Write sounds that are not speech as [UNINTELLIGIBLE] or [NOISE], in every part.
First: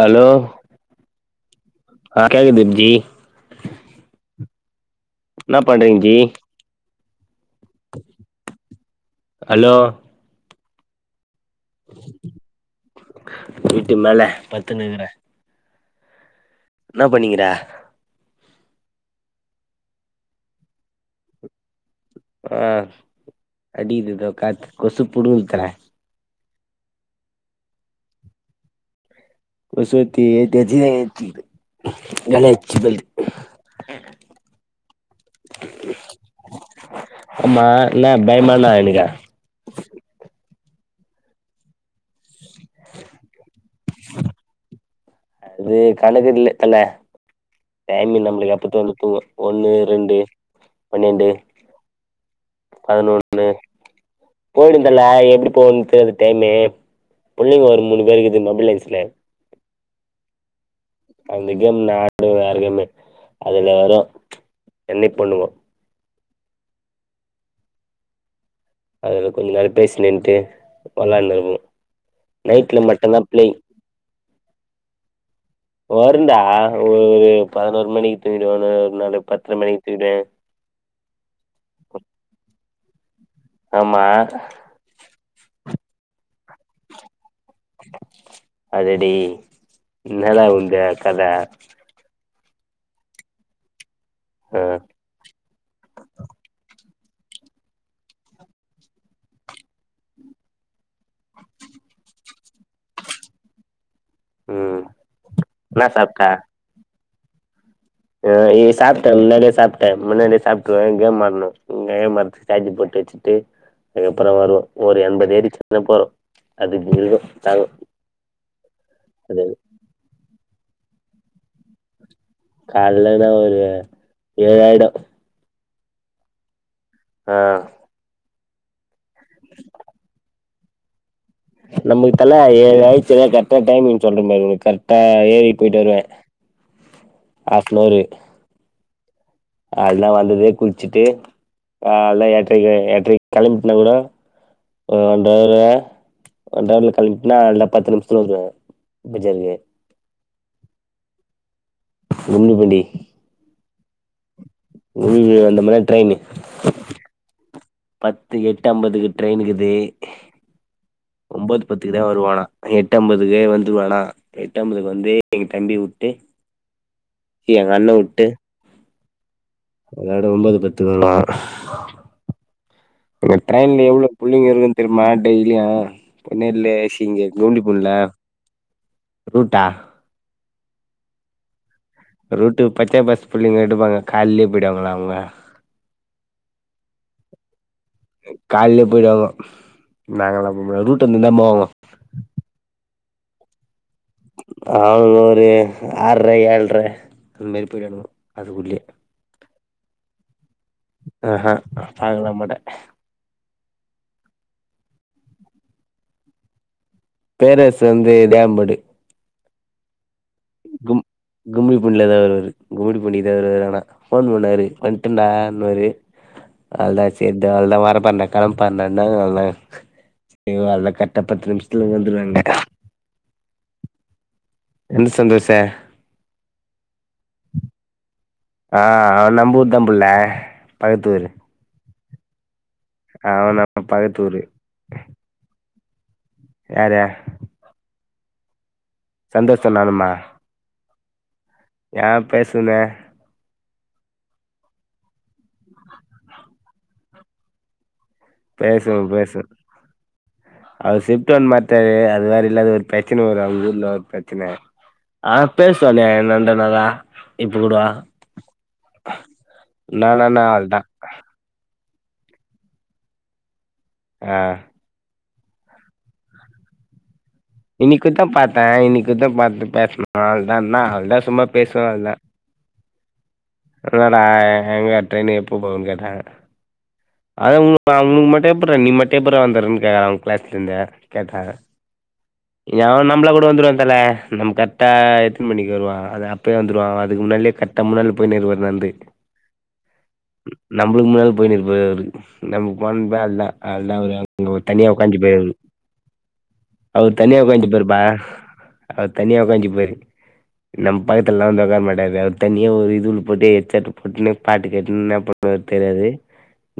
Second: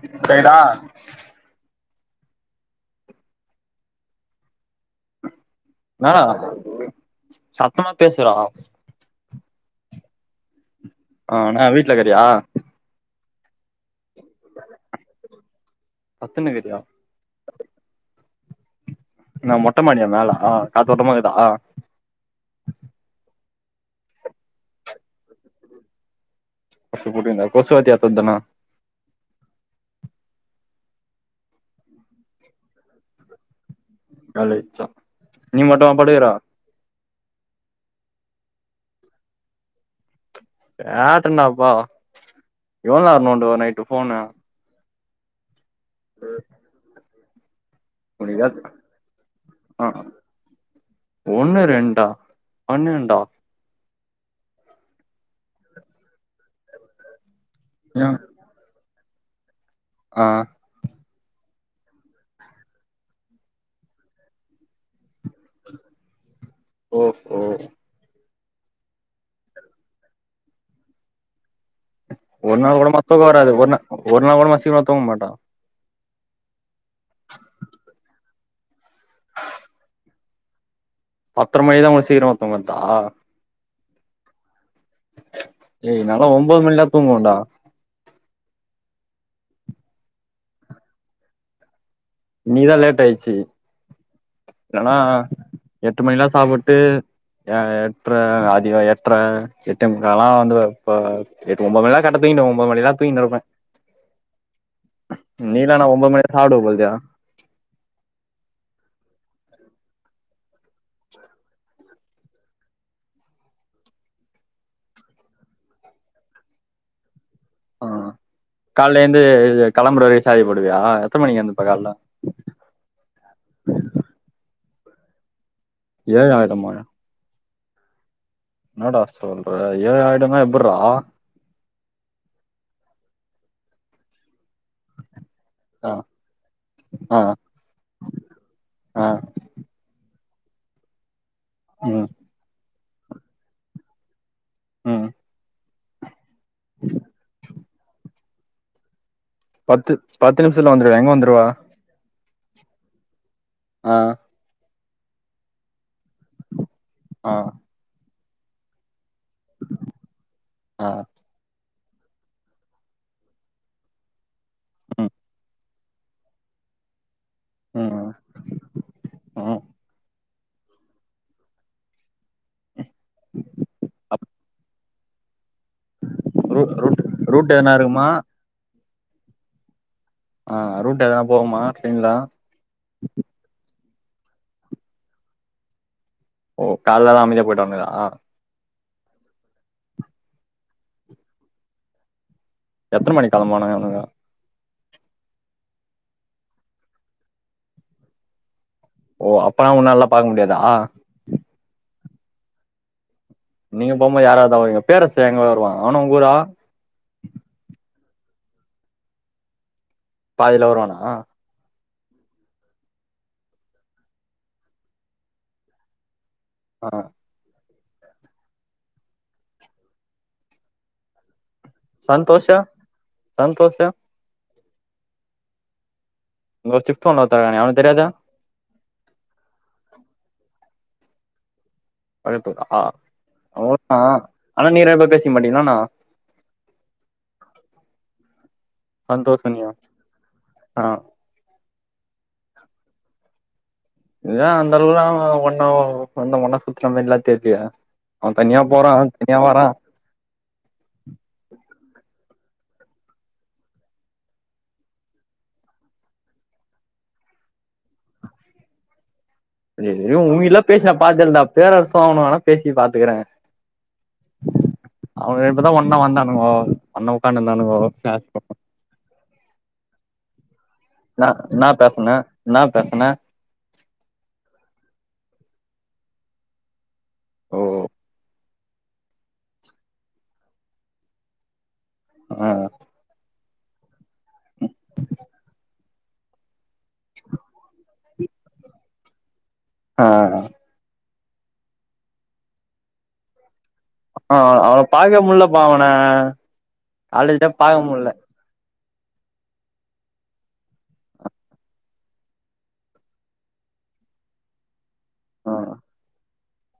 hello கேக்தா ஆ கேக்குது ஜி என்ன பண்றீங்க ஜி என்னடா சத்தமா பேசுறா ஹலோ ஆ ன்னா வீட்லக்குறயா வீட்டு மேல பத்துணுருக்குறே பத்தனகிரியா என்ன பண்ணிகிற ன்நா மொட்ட மாடியா மேல காத்தோட்டமாக்குதா அ அடிக்கிது தோக் காத்து கொசு புடுங்குது தல கொசுபோட்டிந்தா கொசுவத்தி ஏத்து வந்திதன கொசுவத்தி ஏத்தியாச்சி ஏத்திட்டு கலியாச்சிபல் காலியாச்சா நீமட்டுமா படுகர ஆமா ன்ன பயமாலா இல்லைங்க கேட்டணப்பா எவ்ள நேர நோண்டுவ நைட்டு ஃபோனு அது கணக்கு இல்ல தல டைமிங் நம்மளுக்கு முடியாது எப்பத்த தோணுது ஒன்னு ரெண்டு பன்ணெண்டு னு ரெண்டா பன்னெண்டா பதினொன்னு போயி்டு ந்தல எப்டி போகுது தெரியாது டைமு புள்ளைங்க ஒரு மூணு பேருக்குது மொபைலைஸ்ல அ அந்த கேம் நாடு வேற கேமே அதுல வரும் ப்ச் என்ன பண்ணுவோம் ஒஹோ அதுல கொஞ்சம் நாள் பேசி நின்ட்டு வெளாண்டுனு வருவோம் ஒரு நாள் கூட ம தூக்கம் வராது ஒரு நாள் ஒரு நாள் கூட வா சீக்கிரமா தூங்க மாட்டா வருண்டா ஒரு பதினோரு மணிக்கு தூங்கிடுவேன்னு ஒரு நாளு பத்தர மணிக்கு தூங்கிடுவேன் பத்தர மணிதான் ஒங்களுக் சீக்ரமா தூங்ரதா ஆமா ஏய் நாளா ஒன்பது மணிலா தூங்குவண்டா கதடி இன்னால உம்முடைய கத இன்னிக்தா லேட்டாயிர்ச்சி ஆ இல்லனா எட்டு மணிலா சாப்புட்டு ஏ எட்ர அதிக எட்ர எட்டே முக்காலா வந்து இப்ப எட்டு ஒன்பது மணிலா கரட்டா தூங்கிடுவ ஒன்பது மணிலா தூங்கிண்டு கடப்பேன் ம் என்னா நீதானா ஒம்பது சாப்ட்ட மணிக்கே சாப்டுவ போல்தே அ இ சாப்டே முன்னாடியே சாப்டே முன்னாடியே சாப்ட்ருவே கேம் ஆட்னு [UNINTELLIGIBLE] சார்ஜ் பொட்டு வச்சுட்டு அதுக்கப்பறோ வருவோ ஒரு எண்பது ஏறிடிச்சினாப் போரு அது [UNINTELLIGIBLE] அ கால்ல ஏந்து இது கெளம்பற வரை சாஜூ போடுவியா எத்தன மணிகு எந்துப்ப கால்ல கால்லனா ஒரு ஏழாயிடு ஏழாயிடுமா அ என்னடா சொல்ற ஏழாயிடுனா எப்புர்றா நம்முகுத் தல ஏழாயிர்ச்சினா கர்ட்டா டைமி்ங் சொல்றம் பாரு உனுக் கர்ட்டா ஏயிட் அ அ அ கால்ல வந்ததே குள்ச்சிட்டு ம் கால்ல எட்ரக்கி எட்ரக் கெளம்பிட்னா கூட ம் ஒன்றாயிருவே ஒன்றவல கெளம்பிட்னா அல்ல பத்து நிம்ஷ் [UNINTELLIGIBLE] பெஜார்கே பத்து பத்து நிம்ஷத்துல வந்துருவியா எங்க வந்துருவே உன்னுகுடி அ உன்னிகுடி வந்தமனா ட்ரெயினு ஆ பத்து எட்டு அம்பதுக்கு ட்ரெயினுகுதே ஆ ஒம்போது பத்துகுதா வருவானா எட்டு அம்பதுகே வந்துருவானா எட்டம்பதுகு ம் வந்தே எங்க தம்பிய வுட்டு எங்க அண்ண ம் வுட்டு ம் அதோட ஒம்போது பத்துகுன்றா இங்க ட்ரெயின்ல எவ்ளோப் புள்ளிங்க இருக்குன் தெர்மா டெய்லியு ரூ பொன்னேல்லே ரூட் சிங்கே ரூட் எதனா இருக்குமா [UNINTELLIGIBLE] ஆ ரூட் எதனாப் போவுமா ட்ரெயின்ல ரூட்டு பச்சய பாஸ் புள்ளிங்க எடுப்பாங்க கால்லியேப் போயிடுவாங்கள அவுங்க ஓ கால்ல எலா அமைதியா போய்டுவங்களா கால்லியேப் போயிடுவாங்கோ நாங்கதா [UNINTELLIGIBLE] எத்தன மணிக் கெளம்புவானுங்க இவுனுங்க அவுனுங்க ஒரு ஆர்ற ஏழ்ற அன் மேரி போய்டுவானுங்கோ அதுகுள்யே ஓ அப்பனா உன்னால்லா பாக்க முடியாதா ஆஹ பாக்கலா மாட்டே நீங்க போம்மோ யார்யார்தா வவிங்க பேரரசு எங்க வருவா அவனு உங்கூறா பேரரசு வந்து தேவம்பேடு பாதில வருவானா கும்மிடிபூண்லேதா வருவாரு கும்மிடிபூண்டிகுதா வருவாரு ஆனா ஃபோன் பண்ணாரு வண்ட்டா ண்ணுவாரு ஆ அலச் சேர்டா அள்தா வரப்போர்ன்டா கெளம்போர்ன்டா [UNINTELLIGIBLE] சந்தோஷா சந்தோஷ எந்த சந்தோஷே [UNINTELLIGIBLE] அவனுக் தெரியாதே ஆ அவ நம்பூர்தம்புள்ள பகத்தூரு பகதூரா அவன் நம்ம பக்கத்து [UNINTELLIGIBLE] ஊரு ஆனா நீங்க ரெ பேர் பேசிக் மாட்டீங்ளாண்ணா யாரே சந்தோஷு சந்தோஷ நீயு ஆ யே பேசுன இல்ல அந்த அளவுக்குலா ஒண்ணா வந்து ஒண்ணா சுத்துன மாரில்லா தெர்லியே அவ தன்யா போறா தனியா வறா அவுரு சிப்ட் ஒன் மாட்டாரு அது வேற இல்லாது ஒரு பிரச்சன வரு அவுங்க ஊர்ல ஒரு பிரச்சன ஆ பேசுவானே என்னடா நல்லா இப்ப கூட இதுவரையு நானா உகிட்ல்லா பேசி அவள்தான் நா பாக்கல்டா பேரரசு அவணு வேணா பேசி பாத்துக்கிற அ அவுங்க இப்பதா ஒன்னா வந்தானுங்கோ ஒன்னா உக்காந்துர்தாணுங்கோ க்ளாஸ்க்கு இத பாத்து பேசனு அவ்ளோ தா நா ஆவ்து நா நா பேசனு நா பேசனு ஒரு வேல எங்க ட்ரெயினிங் எப்போ போவுன்னு கேட்டாங்க அதா ஓ உனக் உனக்கு மட்டு எப்புட்றா நீ மட்டு எப்புட்றா வந்துர்ற க்ளாஸ்லந்து கேட்டாங்க அ எவ நம்ள கூட வந்துடுவா தலா நம் கரெக்டா எத்துன் மணிக்கு வருவோ அத அப் அப்பயே வந்துருவ அதுக்கு முன்னாலேயே கர்ட்டா முன்னாள போயினுகிது நட்ந்து ஆ நம் இதுக்கு முன்னால் போயினிருபாரு அவுரு நமக்கு போனப்லா இல்ல அதுதா அவரு அது தனியா உக்காஞ்சிருப்பாரு அவரு அ அ அவுர் தனியா உகாஞ்சிபாருப்பா அவுர் தனியா உகாஞ்சிபாரு நம் பக்கத்துலல்லா வந்து உக்கார மாட்டாரு அவுரு தனியா ஒரு இதுவுல போட்டு ஹெட்செட் போட்டுனு பாட்டு கேட்டுனு என்னா ஆ பன்னுவாரு தெரியாது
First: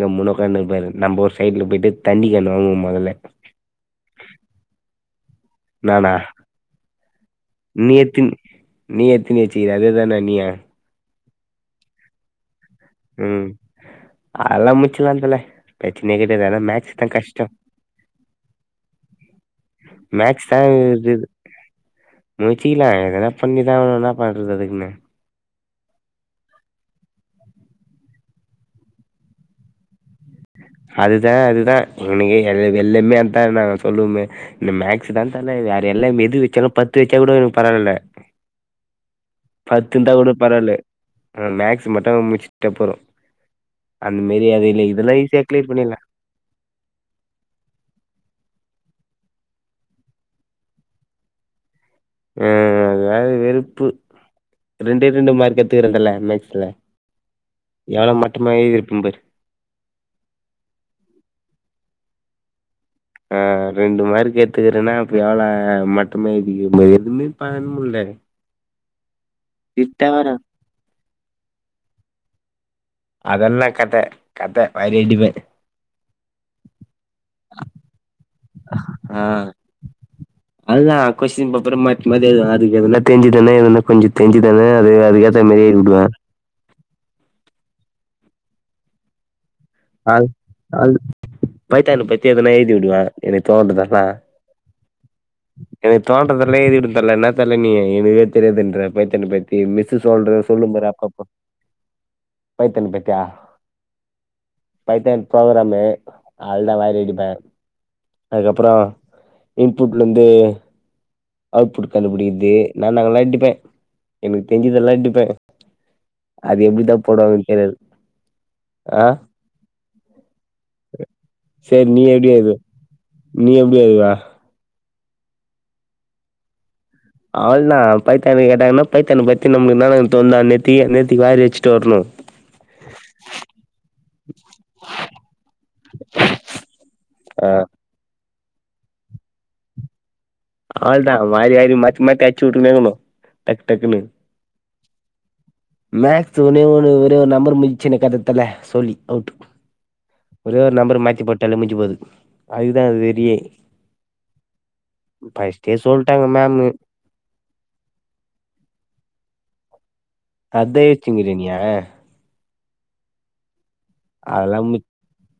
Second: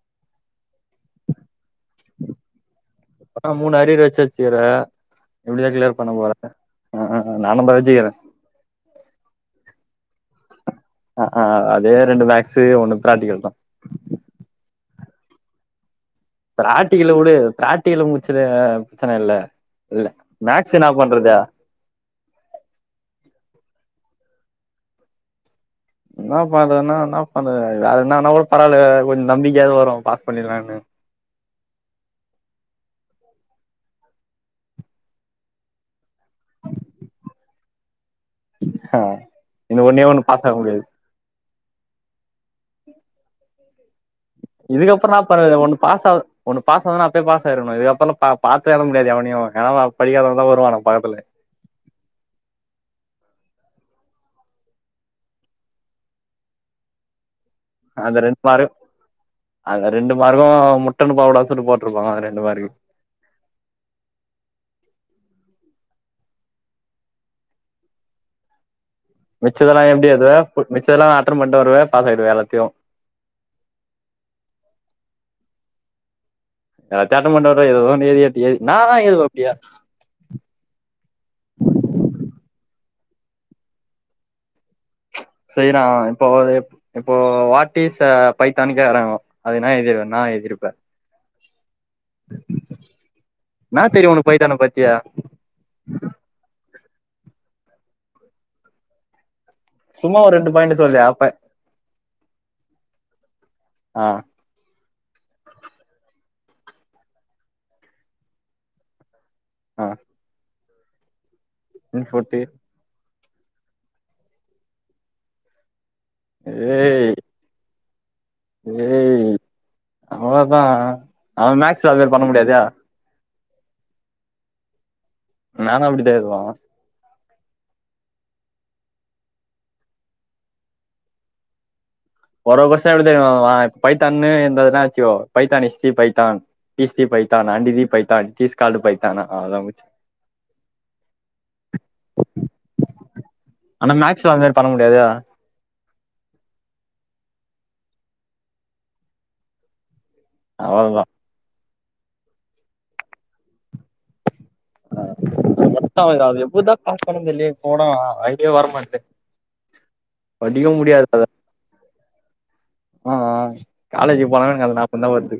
கம்முனு உக்காண்ணு இருப்பாரு நம்ம ஒரு சைட்ல போயி போய் தண்ணிக்கேன் வாங்குவே மொதல்லே ஆ மூணு அரியர் வச்சாச்சி வேற எப்டிதா கிளியர் பண்ண நானா போறே அ நானு தா நீ வச்சிக்கிறே எத்தின் நீ எத்தினி வெச்சிகிற அதே தானே நீயு அ அ அதே ரெண்டு மேக்ஸ்சு ஒண்ணு பிராக்டிகல் ம் தா அதெல்லா முட்ச்சிலா தலே பிரச்சனையே கிடயாது பிராட்டிகள உடு பிராட்டிகல முச்சிடுவே பிரச்சன இல்ல இல்ல மேக்ஸ் என்ன பண்றது முச்சிக்லா எதனா பண்ணிதா அவரு என்னா பண்றது அதுக்குன்னு என்ன பண்றதுனா என்னா பண்றது வேற என்னாவோ கூட பராவால்ல கொஞ்சோ நம்பிக்க கூட வரு பாஸ் பண்ணிடலான்னு அதுதா அதுதா இனைக்கு எனக்கு எல்லமே அதா நாங்க சொல்லுவோமே இந்த மேக்ஸ் தா தல வேற எல்லா எது வச்சாலு பத்து வச்சா கூடக்கு பரவால்ல அ இந்த ஒன்னே ஒண்ணு பாஸ் ஆக முடியாது அ மேக்ஸ் மட்டு முட்ச்சுட்ட போது அந்தமேரி அது இல் இதுக்கப்புறோ இதெல்லா என்னா ஈஸியா பண்றது க்ளியர் ஒண்ணு பண்ணிலா பாஸ் ஆவு ஒண்ணு பாஸ் ஆவுனுனா அப்பயே பாஸ் ஆயிருனு இதுக்கப்றல்லா பா பாத்து எழுத முடியாது எவவனையு ஏன்னா படிாக்காதவதா வருவா நம்ம பக்கத்துல ஆ அதல வெறுப்பு ரெண்டே ரெண்டு மார்க் எட்துக்ற தல மேக்ஸ்ஸூல அந்த ரெண்டு மார்க்கு பாரு அந்த ரெண்டு மார்க்கு முட்டன்னு போட கூடாதுன்னு சொல்லி போட்ருப்பாங்க அந்த ரெண்டு மார்க்து அ ரெண்டு மார்க்கு எட்துக்குறேன்னா அப்ப எவ்ளோ மட்டமா எழுதிருக்க பாரு எதுமே பண்ண முட்ல மிச்சத்தெல்லா எப்டி எழுதுவ வரும் மிச்சதெல்லா அட்டர்ன் பண்ட்டு வருவவே பாசாய்டுவ எல்லாத்தையு அதெல்லா கதெ கதெ வாரி அடிப்ப எல்லாத்யு அட்டன் பண்ட்டு வருவ ஏதோன்னு எழ்திட்டு என்னா தா ஏதுவ அப்டியே அதுதா கொஷின் பேப்பரே மாத்தி மாத்தி ஏழுதுவே அதுக்கு எதனா தேஞ்சுதானே என கொஞ்சோ தேஞ்சுதானே அது அது செய்றா இப்போ இப்போ வாட் இஸ் அ பைத்தான்னு கேக்குறாங்கோ அதுக்கு எனா எழு அ அது பைத்தான பத்தி எதனா எழுதி வுடுவே எனக்கு என்னா தோன்றதெல்லா தெரியு உனக்கு பைத்தான பத்தியா எனக்கு தோன்றதல்லா எழுதி விடுவ தல என்ன தல நீ எனக்கே தெரியாதுன்ற பைத்தான பத்தி இந்த மிஸ்ஸு சும்மா ஒரு சொல்ற ரெண்டு சொல்லும் பாயிண்ட் போற சொல்லு அப்பப்பா அப்ப பைத்தியோ பிடிக்கோ பத்யா அ பைத்தான் ப்ரோக்ராமு அவ்ள்தா வாரி வெக்றதுதா அதுக்கப்புறோ ஆ இன்புட்லேந்து அவுட்புட் இன்புட்டு கண்டுபிடிக்குறது நா நாங்க எல்லா அடிப்பே எனக்கு தெரிஞ்சதெல்லா அடிப்பே அது எப்டிதா ஏய் போடுவாங்கன்னு தெரியாது அ ஏய் அவ்ளோதா அவ சேரி மேக்ஸ்ல நீ அதுமாரி பண்ண எப்டி எழுதுவ முடியாதே நீ எப்டி எழுதுவ நானு அப்டிதா எழுதுவ அவள்தா பைத்தான கேட்டாங்கனா பைத்தான பத்தி நம்முளுக்கு இன்னால தோன்தோ அன்னேத்திக் அன்னேத்திக்கு வாரி அச்சிட்டு வர்ணோ ஒர வர்ஷ எப்டி தெரிமா மாமா பைத்தான்னு இருந்ததுனா வெச்சுக்கோ Python இஸ்தி Python இஷ்தி ah Python and the Python it is called Python அவ்ளதா முச் அவ்ளதா மாறி ஆயிடோ மாத்தி மாத்தி அச்சு வுட்டுக்குணே இக்குனோ டக்கு ஆனா டக்குன்னு மேக்ஸ்ல அது மாரி பண்ண முடியாதே மேக்ஸ் ஒன்னே ஒன்னு வெறு நம்பர் முஞ்சுச்சுனே கதத்துல்ல ஜோலி அவுட்டு ஒரே ஒரு நம்பர் அவ்ளோதா மாத்தி போட்டாலே முஞ்சி போது அதுக்குதா ஆவுது வெரியே ஆ மொத்தோ சொல்ட்டாங்க ஆவுதுடா அது மேமு எப்டிதா பாஸ் பண்ணனு தெர்லயே இப்பகூட அய்டியா வர மாட்டு படிக்கவே அதா முடியாது தோழா யோசிச்சுனுக்குறியா நீ ஆ ஆ காலேஜ்க்கு போனலு அது ஞாபகந்தா வருது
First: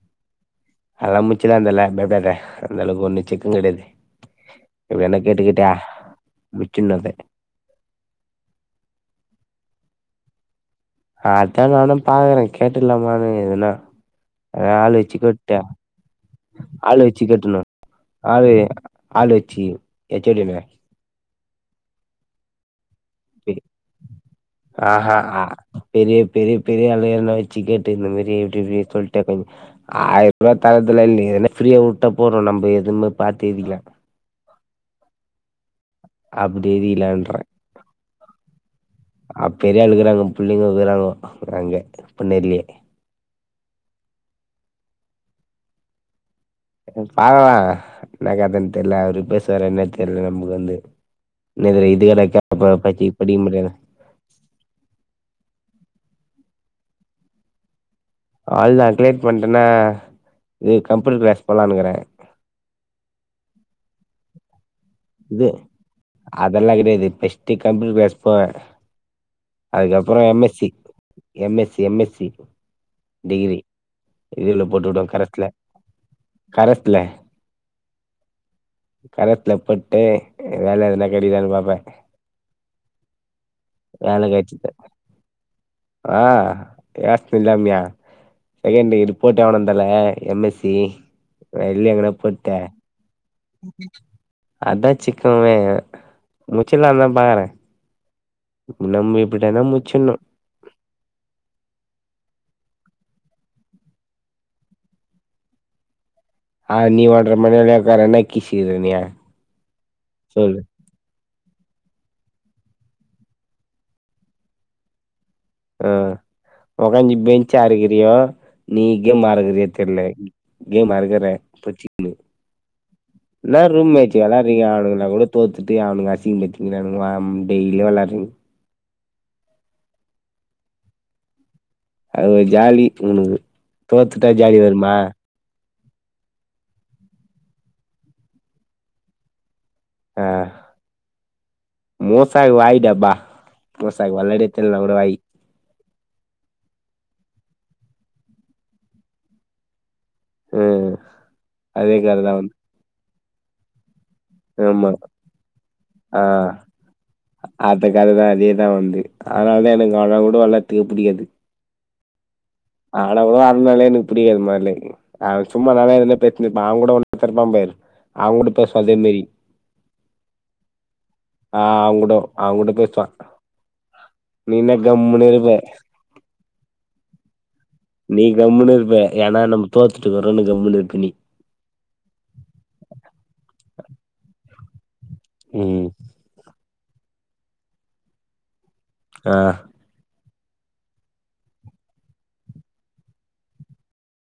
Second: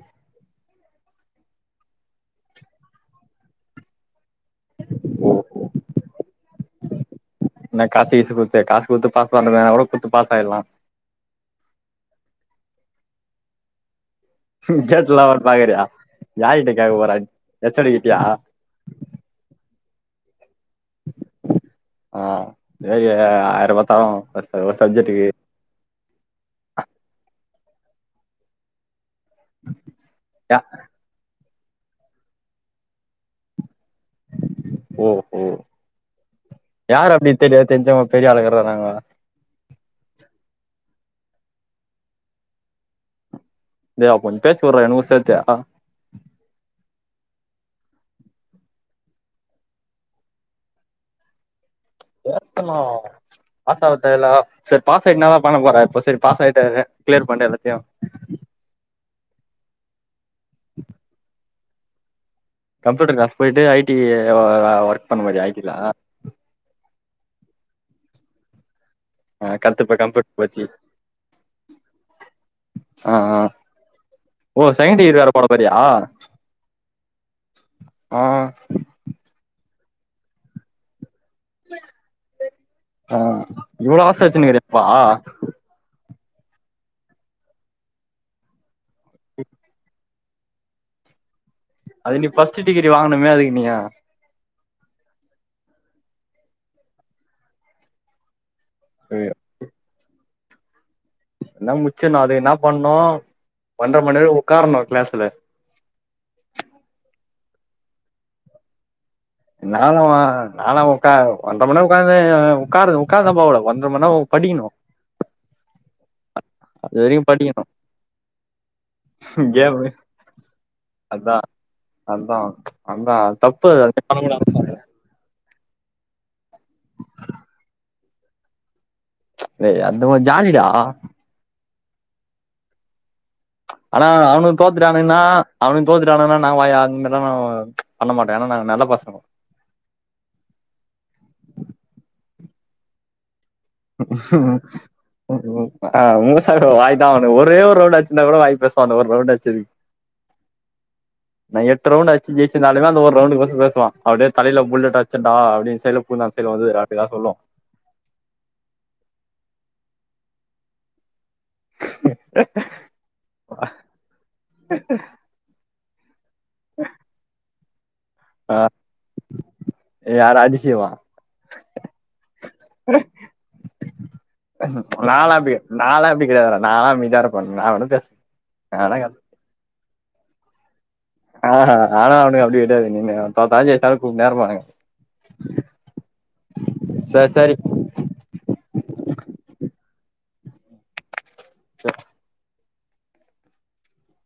அதல்லா முச்சிலா தல பயப்படாத அந்தளவுக்கு ஒன்னியோ சிக்கோ கெடயாது இப்டி யார்னா கேட்டுக்கீட்டா முச்சுன்ன அத என்ன காசு கீசு குத்து காசு குத்து பாஸ்பண்ணுவலா கூட குத்து பாஸாயிட்லா அதா நானு பாக்குறே கேட்டுலாமான்னு கீது எதுன்னா எதனா ஆள் வெச்சு கேட்லா கேட்டு பாக்குறியா யார்கிட்ட கேக்க ஆள் போற வெச்சு கேட்றுணோ ஹெச் ஓ டி கிட்டயா ஆவே ஆளு வெச்சி எச் சோ டியுமே ஆ இதுமேரி ஆயிரபா தரோ ஒரு ஆஹா சப்ஜெக்டெக்கு ஆ, பெரிய பெரிய பெரிய ஆளு யார்னா வெச்சு கேட்டு இந்த மேரி எப்டி இப்டி சொல்ட் ட்டா கொஞ்சோ ஆயிரபா யா தரதுலா இல்ல ஏனா ஃப்ரீயா வுட்டா போறோ நம்ப எதுவுமே பாத்து எழுதிக்குலா ஓஹோ அப்படி யாரு அப்டி எழுதிக்கலான்றேன் தெரியா தெரிஞ்சவுங் பெரிய ஆளுக வராங்க அ பெரியாளுக்கிறாங்கோ புள்ளைங்க இருக்கிறாங்கோ அங்க பின்னாடியே தேவா கொஞ்சோ பேசி விட்றா எனக்கோ சேத்தே ம் பாக்கலா இன்னா கதன்னு தெர்ல அவரு பேசுவாரா என்னனு தெர்ல நம்முளுக்கு வந்து இன்னோர் தடவ இது வேற கேப்ப இப்பத்திக்கி படிக்க முடியாது தேவல்லா செரி பாஸ் ஆயிட்னா இன்னாதா பண்ண போற இப்போ செரி பாஸ் ஆக்கிட்டாரு கிளியர் பண்ணி எல்லாத்தயு அவ்ளதா கிளியர் பண்ட்டனா இது கம்ப்யூட்டர் கிளாஸ் போலானுக்குற கம்ப்யூட்டர் கிளாஸ் போயிட்டு ஐ டி அ வ ஒர்க் பண்ண போறய இது ஐ டில அதெல்லா கெடியாது பர்ஸ்டு கம்ப்யூட்டர் கிளாஸ் போவே கத்து இப்ப அதுக்கப்புறோ கம்ப்யூட்டர் எம் எஸ் பத்தி C M S C M S C ஆ ஆ டிகிரி இதுல ஓ போட்டு செகண்ட் வுடுவ டிகிரி வேற கரஸ்ல போட போறியா கரஸ்ல ஆ கரஸ்ல போட்டு வேல எதனா கெடிக்தானு பாப்ப வேல கச்சுது ஆ ஆ கிளாஸ்த்து இல்லாமயா செகண்ட் டிகிரி ரிப்போட்டு வாங்கனோ தல எம் எஸ் சி வெளிய எங்கன அது நீ போட்ட ஃபர்ஸ்ட் டிகிரி வாங்கணுமே அதுக்கு நீ அதான் சிக்குமே முச்சிலா தா பாக்குற நம்ம ஐயோ, இப்டி தினொ முச்சினும் என்ன முச்சிணும் அது என்ன பண்ணும் ஒன்ற மணி நேரொ உக்கார்ணும் கிளாஸ்ல ஆ நீ விளாட்ற மாரி [UNINTELLIGIBLE] நான்லா வா நாலா ஒ க்கா ஒன்ற மணி உக்கார்ந்த உக்கா உக்காருந்தா போல ஒன்ற மணி நேரோ படிக்கணும் ஆ உங்கத்து பேஞ்ச்சு படிக்கணு அறுகிறியோ நீங் கேமறுகிறியோ கேமு தெர்ல கேம் அறுகுற அதா போச்சுக்குனு அதா அதா நா தப்பு ரூ மே அது பண்ணக்கூடாதுன்னு விளாடுறீங்க சொல்றே அவனுங்கனா கூட தோத்துட்டு அவனுங்க அசிங்க பத்தி கிறானுக டேய்லியும் விளாடுறீங்க ஏய் அந்த மார் ஜாலிடா அது ஒரு ஜாலி உனக்கு ஆனா தோத்துட்டா அவனுங்க ஜாலி வருமா தோத்துடானுங்கன்னா அவனுங்க தோத்துட்டான்னுங்கன நா [UNINTELLIGIBLE] அந்த ல பண்ணமாட்டே என நாங்க நல்ல பசங்க அ மோசாக்கு வாய்டா அப்ப ம் ஹீம் ஆ மூசா வாயிதா தா அவனுக்கு ஒரே ஒரு ரவுண்ட் அச்சிருந்தா கூட வாய் பேசுவ அந்த ஒரு ரவுண்ட் அச்சதுக் ம் நா எட்டு அதே ரவுண்ட் கததா அச்சு வந்து ஜெிச்சிருந்தாலுமே அந்த ஒரு ரவுண்டு பத்தி பேசுவா அப்டியே தலையில ஆமா புல்லட் அச்சன்டா அப்டினு சைல போ அந்த ஆ சைல வந்து அப்டிதா எதா சொல்லோ அந்த கத தான் அதே தான வந்து அதனால தான் எனக்கு அவளன் கூட வளாத்துக்கு புடிகாது ஆனா கூட அந்தால எனக்கு புடிக்காது மொதலே அ சும்மா [UNINTELLIGIBLE] இருந்துப்பே அவன் கூட ஒன்னு எத்துருப்பா பாரு அவங்க கூட ஆ பேசு அதே மேரி யாரு அதிசயமா ஆ அவங்கூடோ அவங்கூட பேசுவா நீன கம்முனு இருப்ப நாளா அமைதியா இருப்ப நா [UNINTELLIGIBLE] நீ கம்முனு ஆனா இருப்ப ஏன்னா நம்ம தோத்துட்டு வரோன்னு கம்முனு இருப்ப நீ அ அ ஆனா அவனுக்கு அப்டி கிடையாது நீ தோத்தாலும் ஜெயிச்சாலும் கூப்டுனே இருபானுங்க உம் சரி சரி ஆ ச